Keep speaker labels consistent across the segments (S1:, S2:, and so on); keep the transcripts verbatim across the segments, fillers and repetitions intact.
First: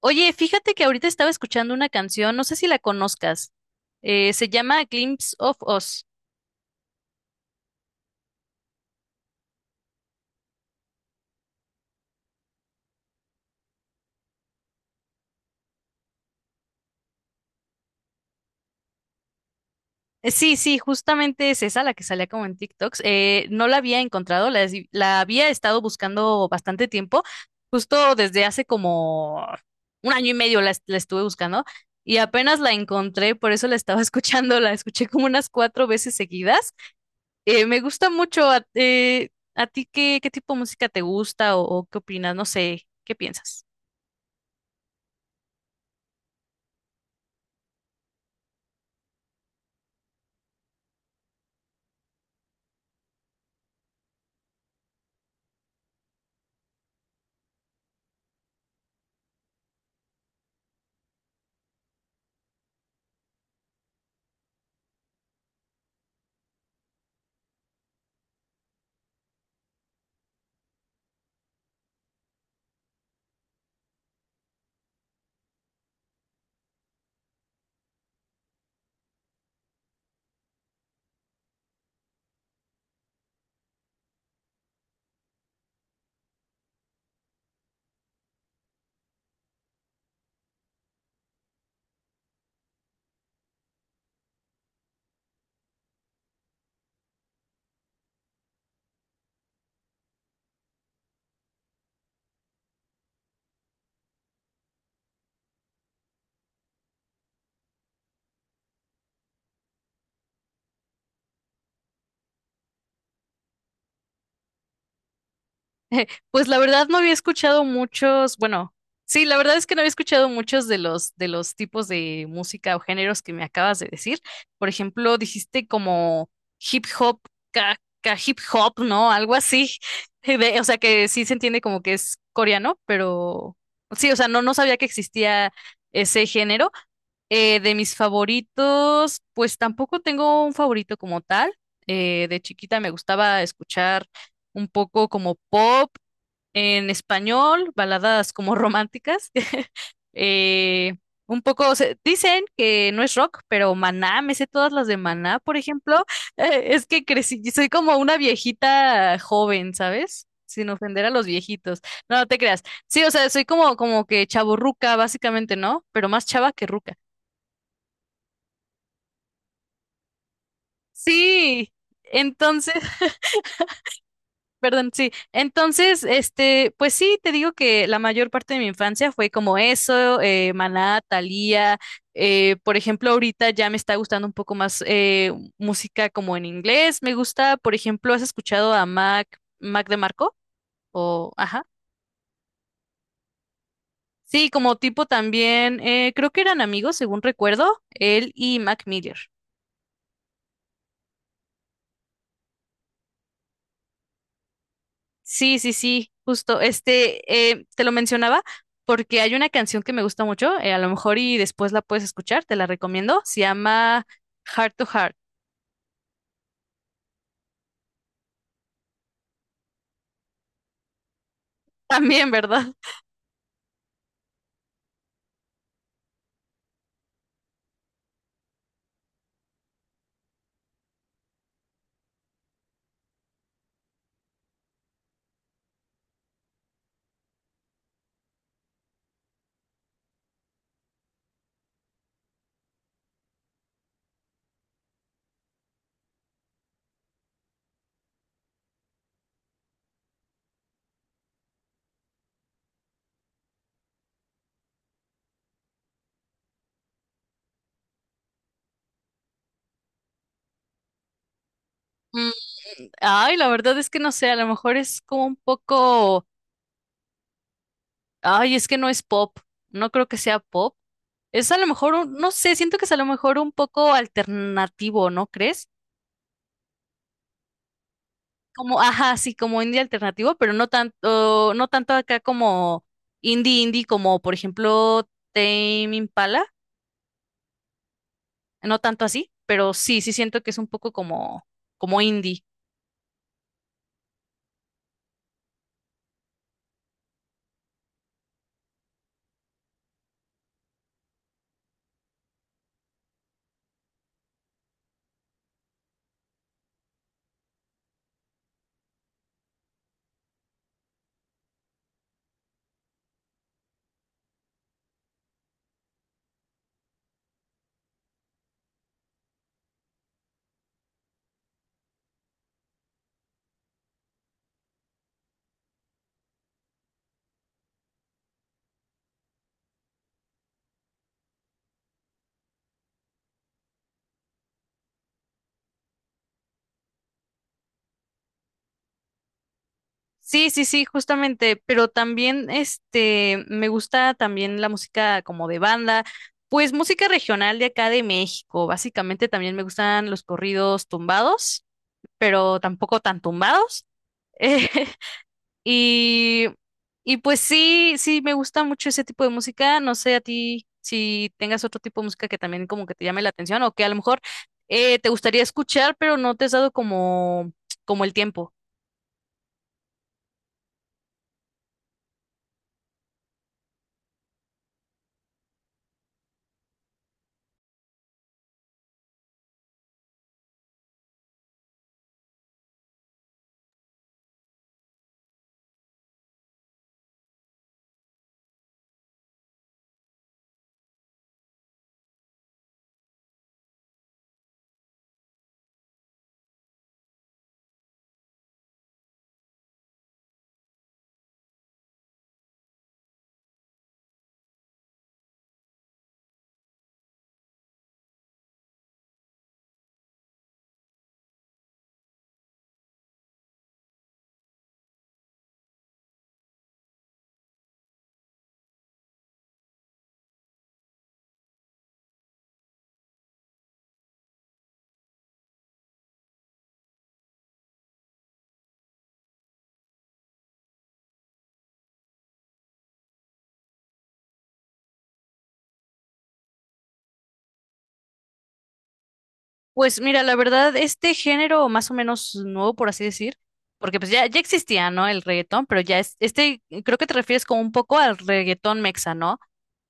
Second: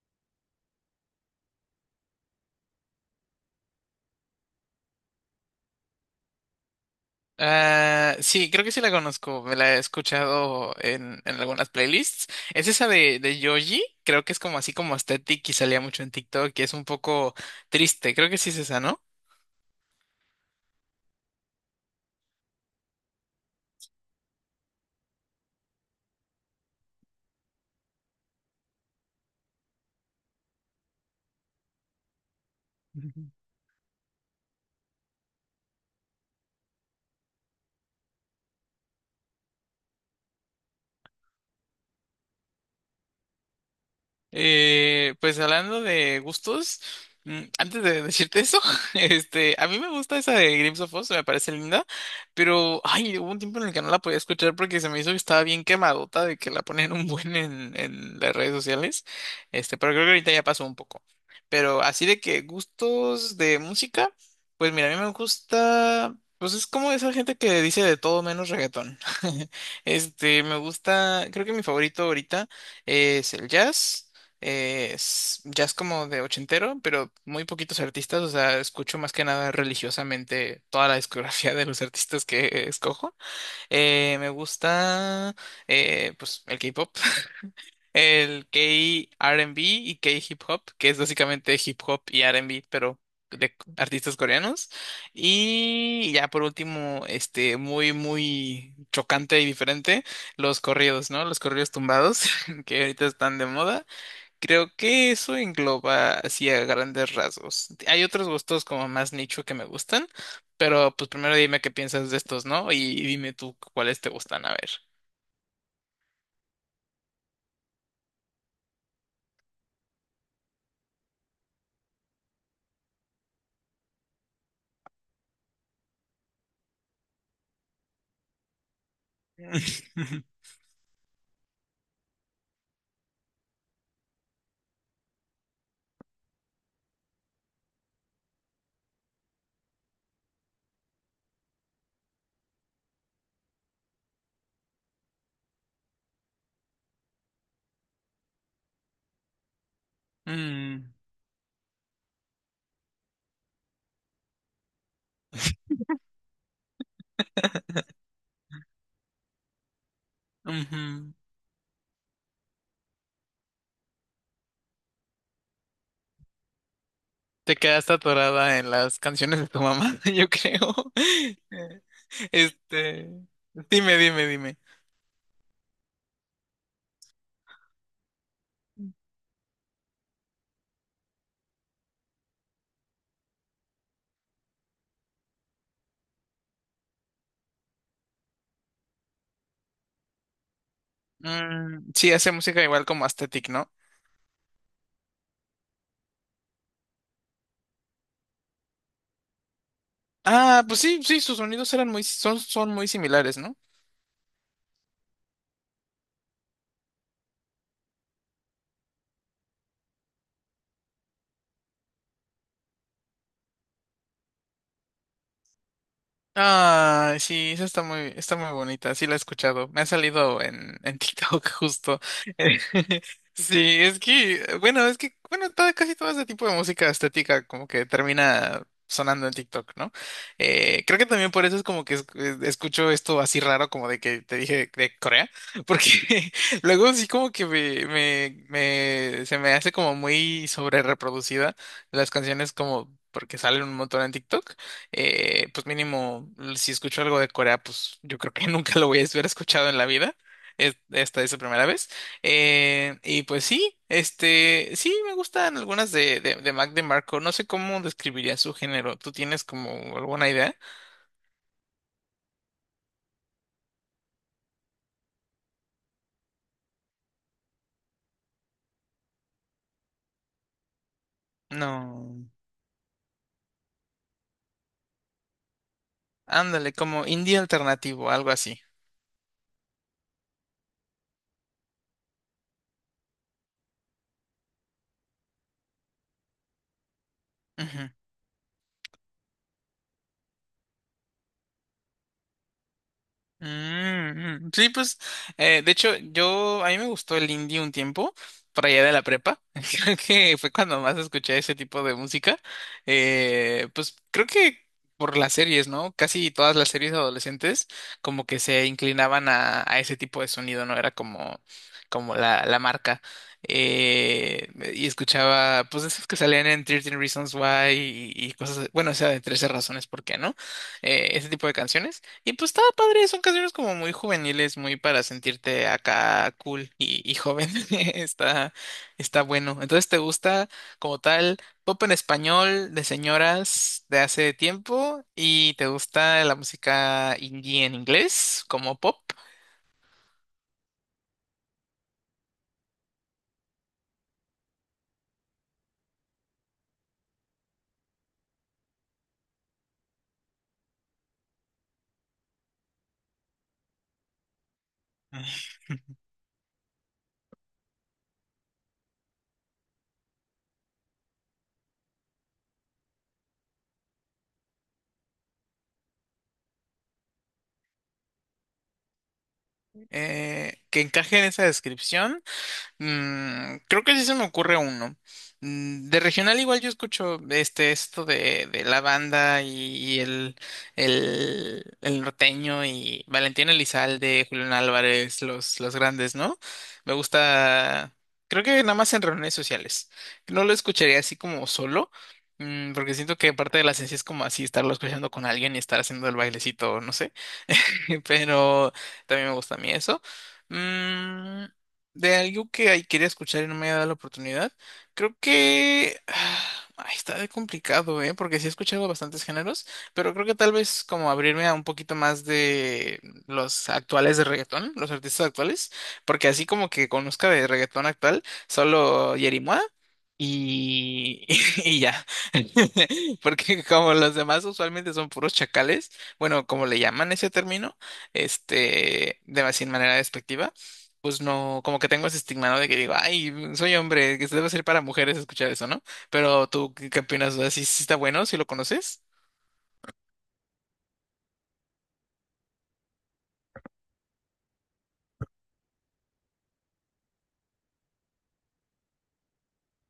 S1: Oye, fíjate que ahorita estaba escuchando una canción, no sé si la conozcas. Eh, se llama Glimpse of Us.
S2: Ah, sí, creo que sí la conozco. Me la he escuchado en, en algunas playlists. Es esa de, de Yoji. Creo que es como así como aesthetic y salía mucho en TikTok y es un poco triste. Creo que sí es esa, ¿no?
S1: Eh, sí, sí, justamente es esa la que salía como en TikToks. Eh, no la había encontrado, la, es- la había estado buscando bastante tiempo, justo desde hace como un año y medio la, est- la estuve buscando y apenas la encontré, por eso la estaba escuchando, la escuché como unas cuatro veces seguidas. Eh, me gusta mucho. ¿A, eh, ¿a ti qué, qué tipo de música te gusta o o qué opinas? No sé, ¿qué piensas?
S2: Eh, pues hablando de gustos, mm, antes de decirte eso, este, a mí me gusta esa de Grips of Oz, me parece linda, pero ay, hubo un tiempo en el que no la podía escuchar porque se me hizo que estaba bien quemadota de que la ponían un buen en, en las redes sociales, este, pero creo que ahorita ya pasó un poco. Pero así de que gustos de música, pues mira, a mí me gusta, pues es como esa gente que dice de todo menos reggaetón. Este, me gusta, creo que mi favorito ahorita es el jazz. Eh, es jazz como de ochentero, pero muy poquitos artistas, o sea, escucho más que nada religiosamente toda la discografía de los artistas que escojo. Eh, me gusta, eh, pues, el K-pop, el K-R and B y K-hip hop, que es básicamente hip hop y R and B, pero de artistas coreanos. Y ya por último, este, muy, muy chocante y diferente, los corridos, ¿no? Los corridos tumbados, que ahorita están de moda. Creo que eso engloba así a grandes rasgos. Hay otros gustos como más nicho que me gustan, pero pues primero dime qué piensas de estos, ¿no? Y dime tú cuáles te gustan, a ver.
S1: Pues la verdad no había escuchado muchos, bueno, sí, la verdad es que no había escuchado muchos de los de los tipos de música o géneros que me acabas de decir. Por ejemplo, dijiste como hip hop, ca, ca- hip hop, ¿no? Algo así. De- o sea que sí se entiende como que es coreano, pero sí, o sea, no, no sabía que existía ese género. Eh, de mis favoritos, pues tampoco tengo un favorito como tal. Eh, de chiquita me gustaba escuchar un poco como pop en español, baladas como románticas.
S2: Mm,
S1: Eh, un poco, se- dicen que no es rock, pero Maná, me sé todas las de Maná, por ejemplo. Eh, es que crecí, soy como una viejita joven, ¿sabes? Sin ofender a
S2: ujú.
S1: los viejitos. No, no te creas. Sí, o sea, soy como, como que chavorruca, básicamente, ¿no? Pero más chava que ruca.
S2: Te quedaste atorada en las canciones de tu mamá, yo creo.
S1: Sí, entonces.
S2: Este, dime, dime, dime.
S1: Perdón, sí. Entonces, este, pues sí, te digo que la mayor parte de mi infancia fue como eso, eh, Maná, Thalía, eh, por ejemplo, ahorita ya me está gustando un poco más eh, música como en inglés. Me gusta, por ejemplo, ¿has escuchado a Mac, Mac Demarco? O, ajá.
S2: Mm, sí, hace música igual como Aesthetic, ¿no?
S1: Sí, como tipo también, eh, creo que eran amigos, según recuerdo, él y Mac Miller.
S2: Ah, pues sí, sí, sus sonidos eran muy, son, son muy similares, ¿no?
S1: Sí, sí, sí, justo. Este, eh, te lo mencionaba porque hay una canción que me gusta mucho, eh, a lo mejor y después la puedes escuchar, te la recomiendo. Se llama Heart to Heart.
S2: Ah, sí, esa está muy, está muy bonita, sí la he escuchado. Me ha salido en, en TikTok justo.
S1: También,
S2: Eh,
S1: ¿verdad?
S2: Sí, es que, bueno, es que, bueno, todo- casi todo ese tipo de música estética como que termina sonando en TikTok, ¿no? Eh, creo que también por eso es como que es- escucho esto así raro como de que te dije de Corea, porque luego sí como que me, me, me- se me hace como muy sobre reproducida las canciones como porque salen un montón en TikTok. Eh, pues mínimo, si escucho algo de Corea, pues yo creo que nunca lo voy a haber escuchado en la vida. Es- Esta es la primera vez. Eh, y pues sí, este, sí me gustan algunas de, de, de Mac DeMarco. No sé cómo describiría su género. ¿Tú tienes como alguna idea?
S1: Mm, ay, la verdad es que no sé, a lo mejor es como un poco, ay, es que no es pop. No creo que sea pop. Es a lo mejor, un-
S2: No.
S1: no sé, siento que es a lo mejor un poco alternativo, ¿no crees?
S2: Ándale, como indie alternativo, algo así.
S1: Como, ajá, sí, como indie alternativo, pero no tanto, no tanto acá como indie indie, como por ejemplo Tame Impala, no tanto así, pero sí, sí siento que es un poco como, como indie.
S2: Mm, mm. Sí, pues, eh, de hecho, yo, a mí me gustó el indie un tiempo, por allá de la prepa. Creo que fue cuando más escuché ese tipo de música. Eh, pues creo que por las series, ¿no? Casi todas las series adolescentes como que se inclinaban a, a ese tipo de sonido, ¿no? Era como, como la, la marca. Eh, y escuchaba, pues, esos que salían en trece Reasons Why y, y cosas, bueno, o sea, de trece razones por qué, ¿no? Eh, ese tipo de canciones. Y pues estaba padre, son canciones como muy juveniles, muy para sentirte acá cool y, y joven. Está, está bueno. Entonces, ¿te gusta como tal pop en español de señoras de hace tiempo? ¿Y te gusta la música indie en inglés como pop?
S1: Sí, sí, sí, justamente, pero también este, me gusta también la música como de banda, pues música regional de acá de México, básicamente también me gustan los corridos tumbados, pero tampoco tan tumbados. Y, y pues sí, sí, me gusta mucho ese tipo de música. No sé a ti si tengas otro tipo de música que también como que te llame la atención o que a lo mejor eh, te gustaría escuchar, pero no te has dado como, como el tiempo.
S2: Eh, que encaje en esa descripción. Mm, creo que sí se me ocurre uno. Mm, de regional igual yo escucho este esto de, de la banda y, y el, el, el norteño y Valentín Elizalde, Julián Álvarez, los, los grandes, ¿no? Me gusta, creo que nada más en reuniones sociales. No lo escucharía así como solo, mm, porque siento que parte de la esencia es como así estarlo escuchando con alguien y estar haciendo el bailecito, no sé. Pero también me gusta a mí eso. Mm, de algo que ahí quería escuchar y no me había dado la oportunidad. Creo que ah, está de complicado, ¿eh? Porque sí he escuchado bastantes géneros, pero creo que tal vez como abrirme a un poquito más de los actuales de reggaetón, los artistas actuales, porque así como que conozca de reggaetón actual, solo Yerimoa y, y ya. Porque como los demás usualmente son puros chacales, bueno, como le llaman ese término, este, de sin manera despectiva pues no, como que tengo ese estigma, ¿no? De que digo, ay, soy hombre, que se debe ser para mujeres escuchar eso, ¿no? Pero tú, ¿qué, qué opinas? O sea, ¿sí, sí está bueno? ¿Si lo conoces?
S1: Pues mira, la verdad, este género más o menos nuevo, por así decir, porque pues ya, ya existía, ¿no? El reggaetón, pero ya es, este, creo que te refieres como un poco al reggaetón mexa, ¿no?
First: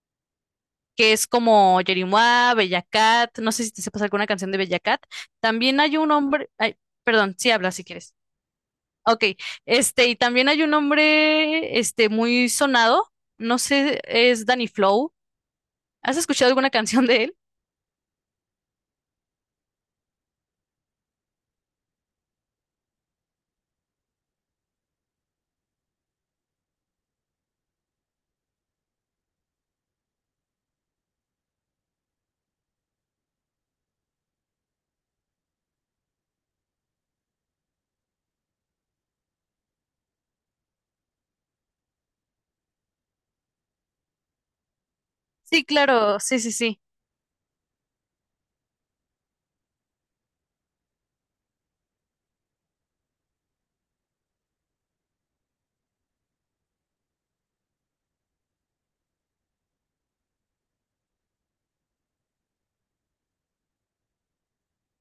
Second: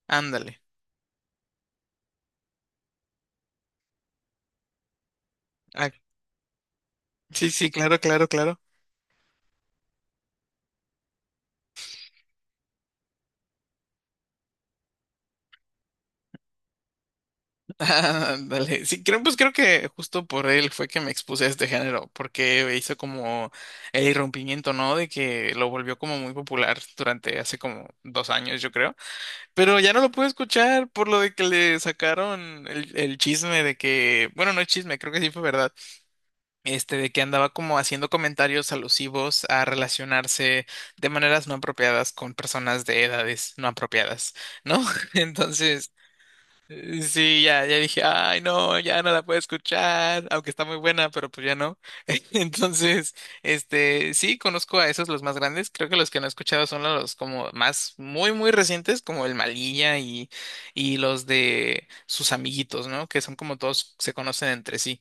S2: Ándale.
S1: Que es como Yerimua, Bella Cat, no sé si te sepas alguna canción de Bella Cat. También
S2: Ah,
S1: hay un hombre, ay, perdón, sí
S2: sí, sí,
S1: habla si
S2: claro,
S1: quieres.
S2: claro, claro.
S1: Ok, este, y también hay un hombre, este, muy sonado, no sé, es Danny Flow. ¿Has escuchado alguna canción de él?
S2: Ándale. Sí, creo, pues creo que justo por él fue que me expuse a este género, porque hizo como el irrumpimiento, ¿no? De que lo volvió como muy popular durante hace como dos años, yo creo. Pero ya no lo pude escuchar por lo de que le sacaron el, el chisme de que, bueno, no es chisme, creo que sí fue verdad. Este, de que andaba como haciendo comentarios alusivos a relacionarse de maneras no apropiadas con personas de edades no apropiadas, ¿no?
S1: Sí,
S2: Entonces,
S1: claro, sí, sí, sí.
S2: eh, sí, ya, ya dije, ay, no, ya no la puedo escuchar, aunque está muy buena, pero pues ya no. Entonces, este, sí, conozco a esos los más grandes, creo que los que no he escuchado son los como más muy, muy recientes, como el Malilla y, y los de sus amiguitos, ¿no? Que son como todos se conocen entre sí.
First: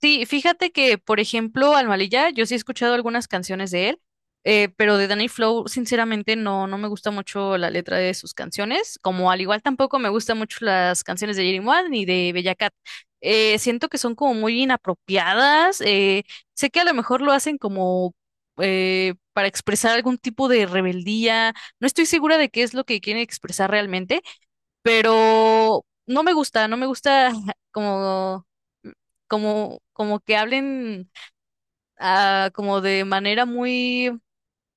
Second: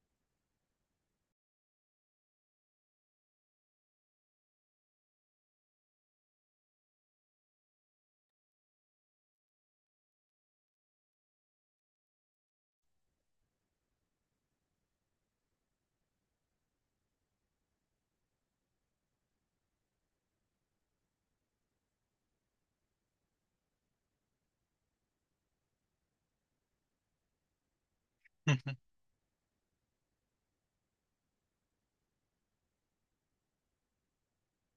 S1: Sí, fíjate que, por ejemplo, Almalilla, yo sí he escuchado algunas canciones de él, eh, pero de Danny Flow, sinceramente, no, no me gusta mucho la letra de sus canciones, como al igual tampoco me gustan mucho las canciones de Jerry One ni de Bella Cat. Eh, siento que son como muy inapropiadas. Eh, sé que a lo mejor lo hacen como eh, para expresar algún tipo de rebeldía. No estoy segura de qué es lo que quieren expresar realmente, pero no me gusta, no me gusta como, como, como que hablen ah, como de manera muy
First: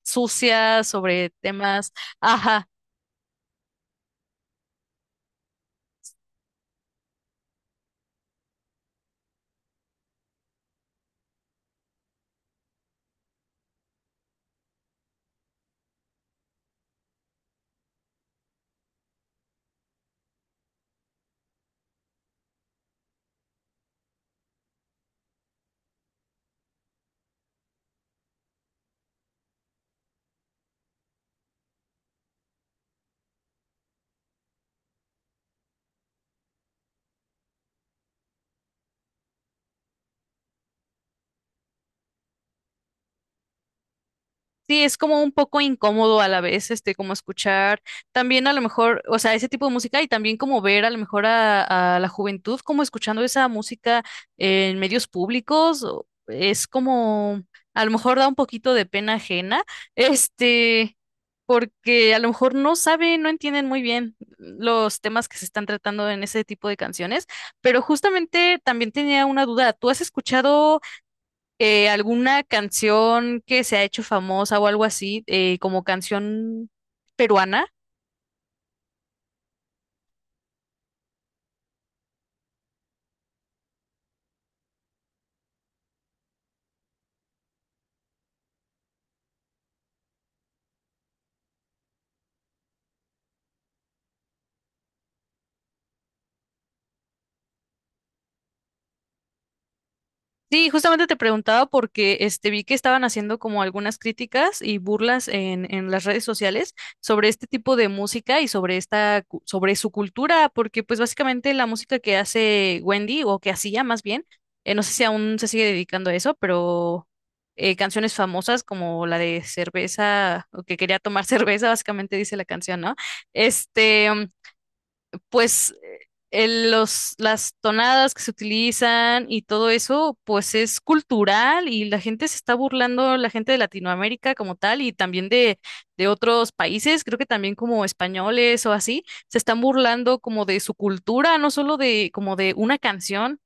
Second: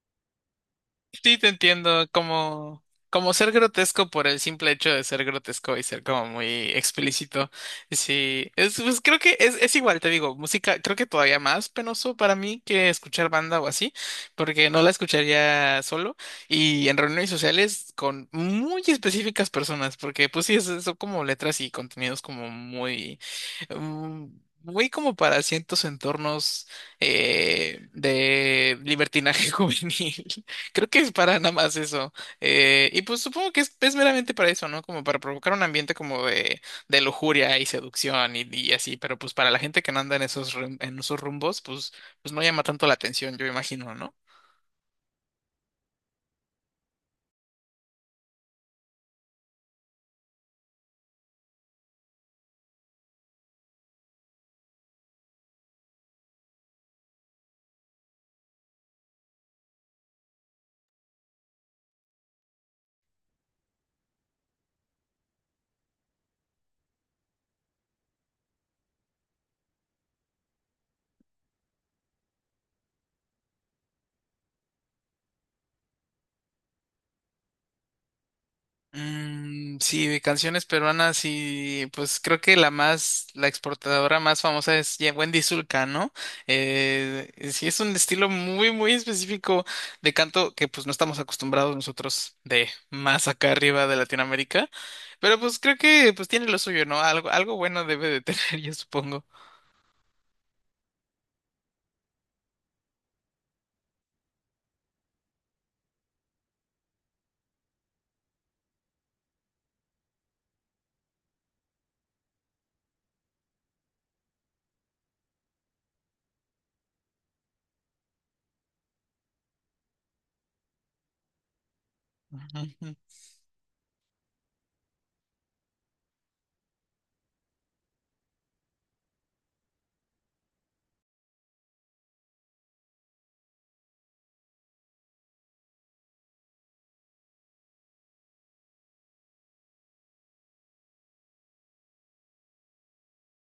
S1: sucia sobre
S2: Sí, te
S1: temas,
S2: entiendo,
S1: ajá.
S2: como, como ser grotesco por el simple hecho de ser grotesco y ser como muy explícito. Sí, es, pues creo que es, es igual, te digo, música, creo que todavía más penoso para mí que escuchar banda o así, porque no la escucharía solo y en reuniones sociales con muy específicas personas, porque pues sí, es- son como letras y contenidos como muy, mm, muy como para ciertos entornos. Eh, de libertinaje juvenil. Creo que es para nada más eso. Eh, y pues supongo que es, es meramente para eso, ¿no? Como para provocar un ambiente como de, de lujuria y seducción y, y así. Pero pues para la gente que no anda en esos, rum- en esos rumbos, pues, pues no llama tanto la atención, yo imagino, ¿no?
S1: Sí, es como un poco incómodo a la vez, este, como escuchar también a lo mejor, o sea, ese tipo de música y también como ver a lo mejor a, a la juventud como escuchando esa música en medios públicos, o- es como, a lo mejor da un poquito de pena ajena, este, porque a lo mejor no saben, no entienden muy bien los temas que se están tratando en ese tipo de canciones, pero justamente también tenía una duda. ¿Tú has escuchado eh, alguna canción que se ha hecho famosa o algo así, eh, como canción peruana?
S2: Mm, sí, de canciones peruanas y pues creo que la más, la exportadora más famosa es ya Wendy Zulka, ¿no? Eh, sí, es un estilo muy, muy específico de canto que pues no estamos acostumbrados nosotros de más acá arriba de Latinoamérica, pero pues creo que pues tiene lo suyo, ¿no? Algo, algo bueno debe de tener, yo supongo.
S1: Sí, justamente te preguntaba porque este vi que estaban haciendo como algunas críticas y burlas en, en las redes sociales sobre este tipo de música y sobre esta, cu- sobre su cultura, porque pues básicamente la música que hace Wendy, o que hacía más bien, eh, no sé si aún se sigue dedicando a eso, pero eh, canciones famosas como la de cerveza, o que quería tomar cerveza, básicamente dice la canción,
S2: Ujú.
S1: ¿no? Este, pues eh, el- los, las tonadas que se utilizan y todo eso, pues es cultural y la gente se está burlando, la gente de Latinoamérica como tal y también de, de otros países, creo que también como españoles o así, se están burlando como de su cultura, no solo de como de una canción.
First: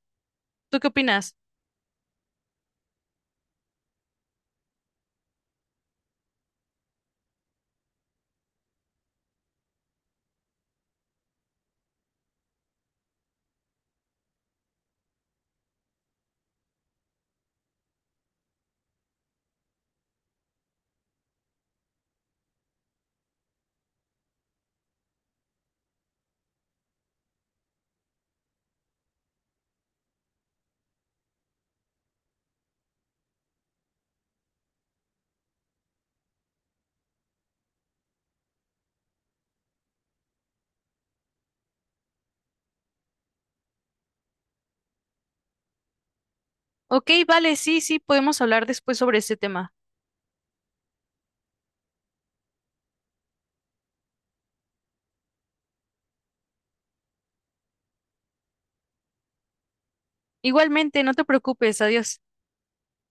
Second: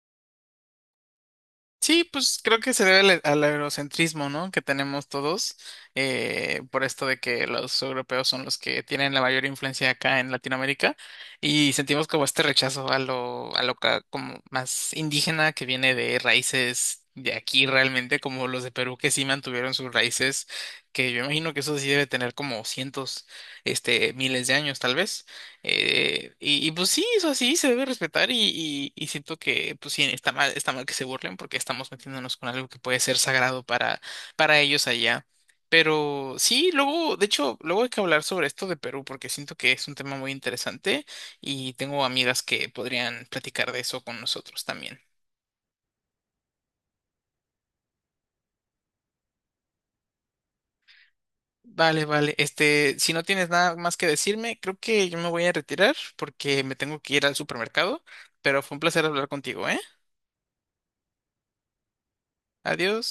S1: ¿Tú qué opinas?
S2: Sí, pues creo que se debe al, al eurocentrismo, ¿no? Que tenemos todos, eh, por esto de que los europeos son los que tienen la mayor influencia acá en Latinoamérica y sentimos como este rechazo a lo, a lo ca- como más indígena que viene de raíces de aquí realmente, como los de Perú que sí mantuvieron sus raíces, que yo imagino que eso sí debe tener como cientos, este, miles de años tal vez. Eh, y, y, pues sí, eso sí se debe respetar y, y- y siento que pues sí está mal, está mal que se burlen porque estamos metiéndonos con algo que puede ser sagrado para, para ellos allá. Pero sí, luego, de hecho, luego hay que hablar sobre esto de Perú porque siento que es un tema muy interesante y tengo amigas que podrían platicar de eso con nosotros también.
S1: Ok, vale, sí, sí, podemos hablar después sobre ese tema.
S2: Vale, vale. Este, si no tienes nada más que decirme, creo que yo me voy a retirar porque me tengo que ir al supermercado, pero fue un placer hablar contigo, ¿eh?
S1: Igualmente, no te preocupes, adiós.
S2: Adiós.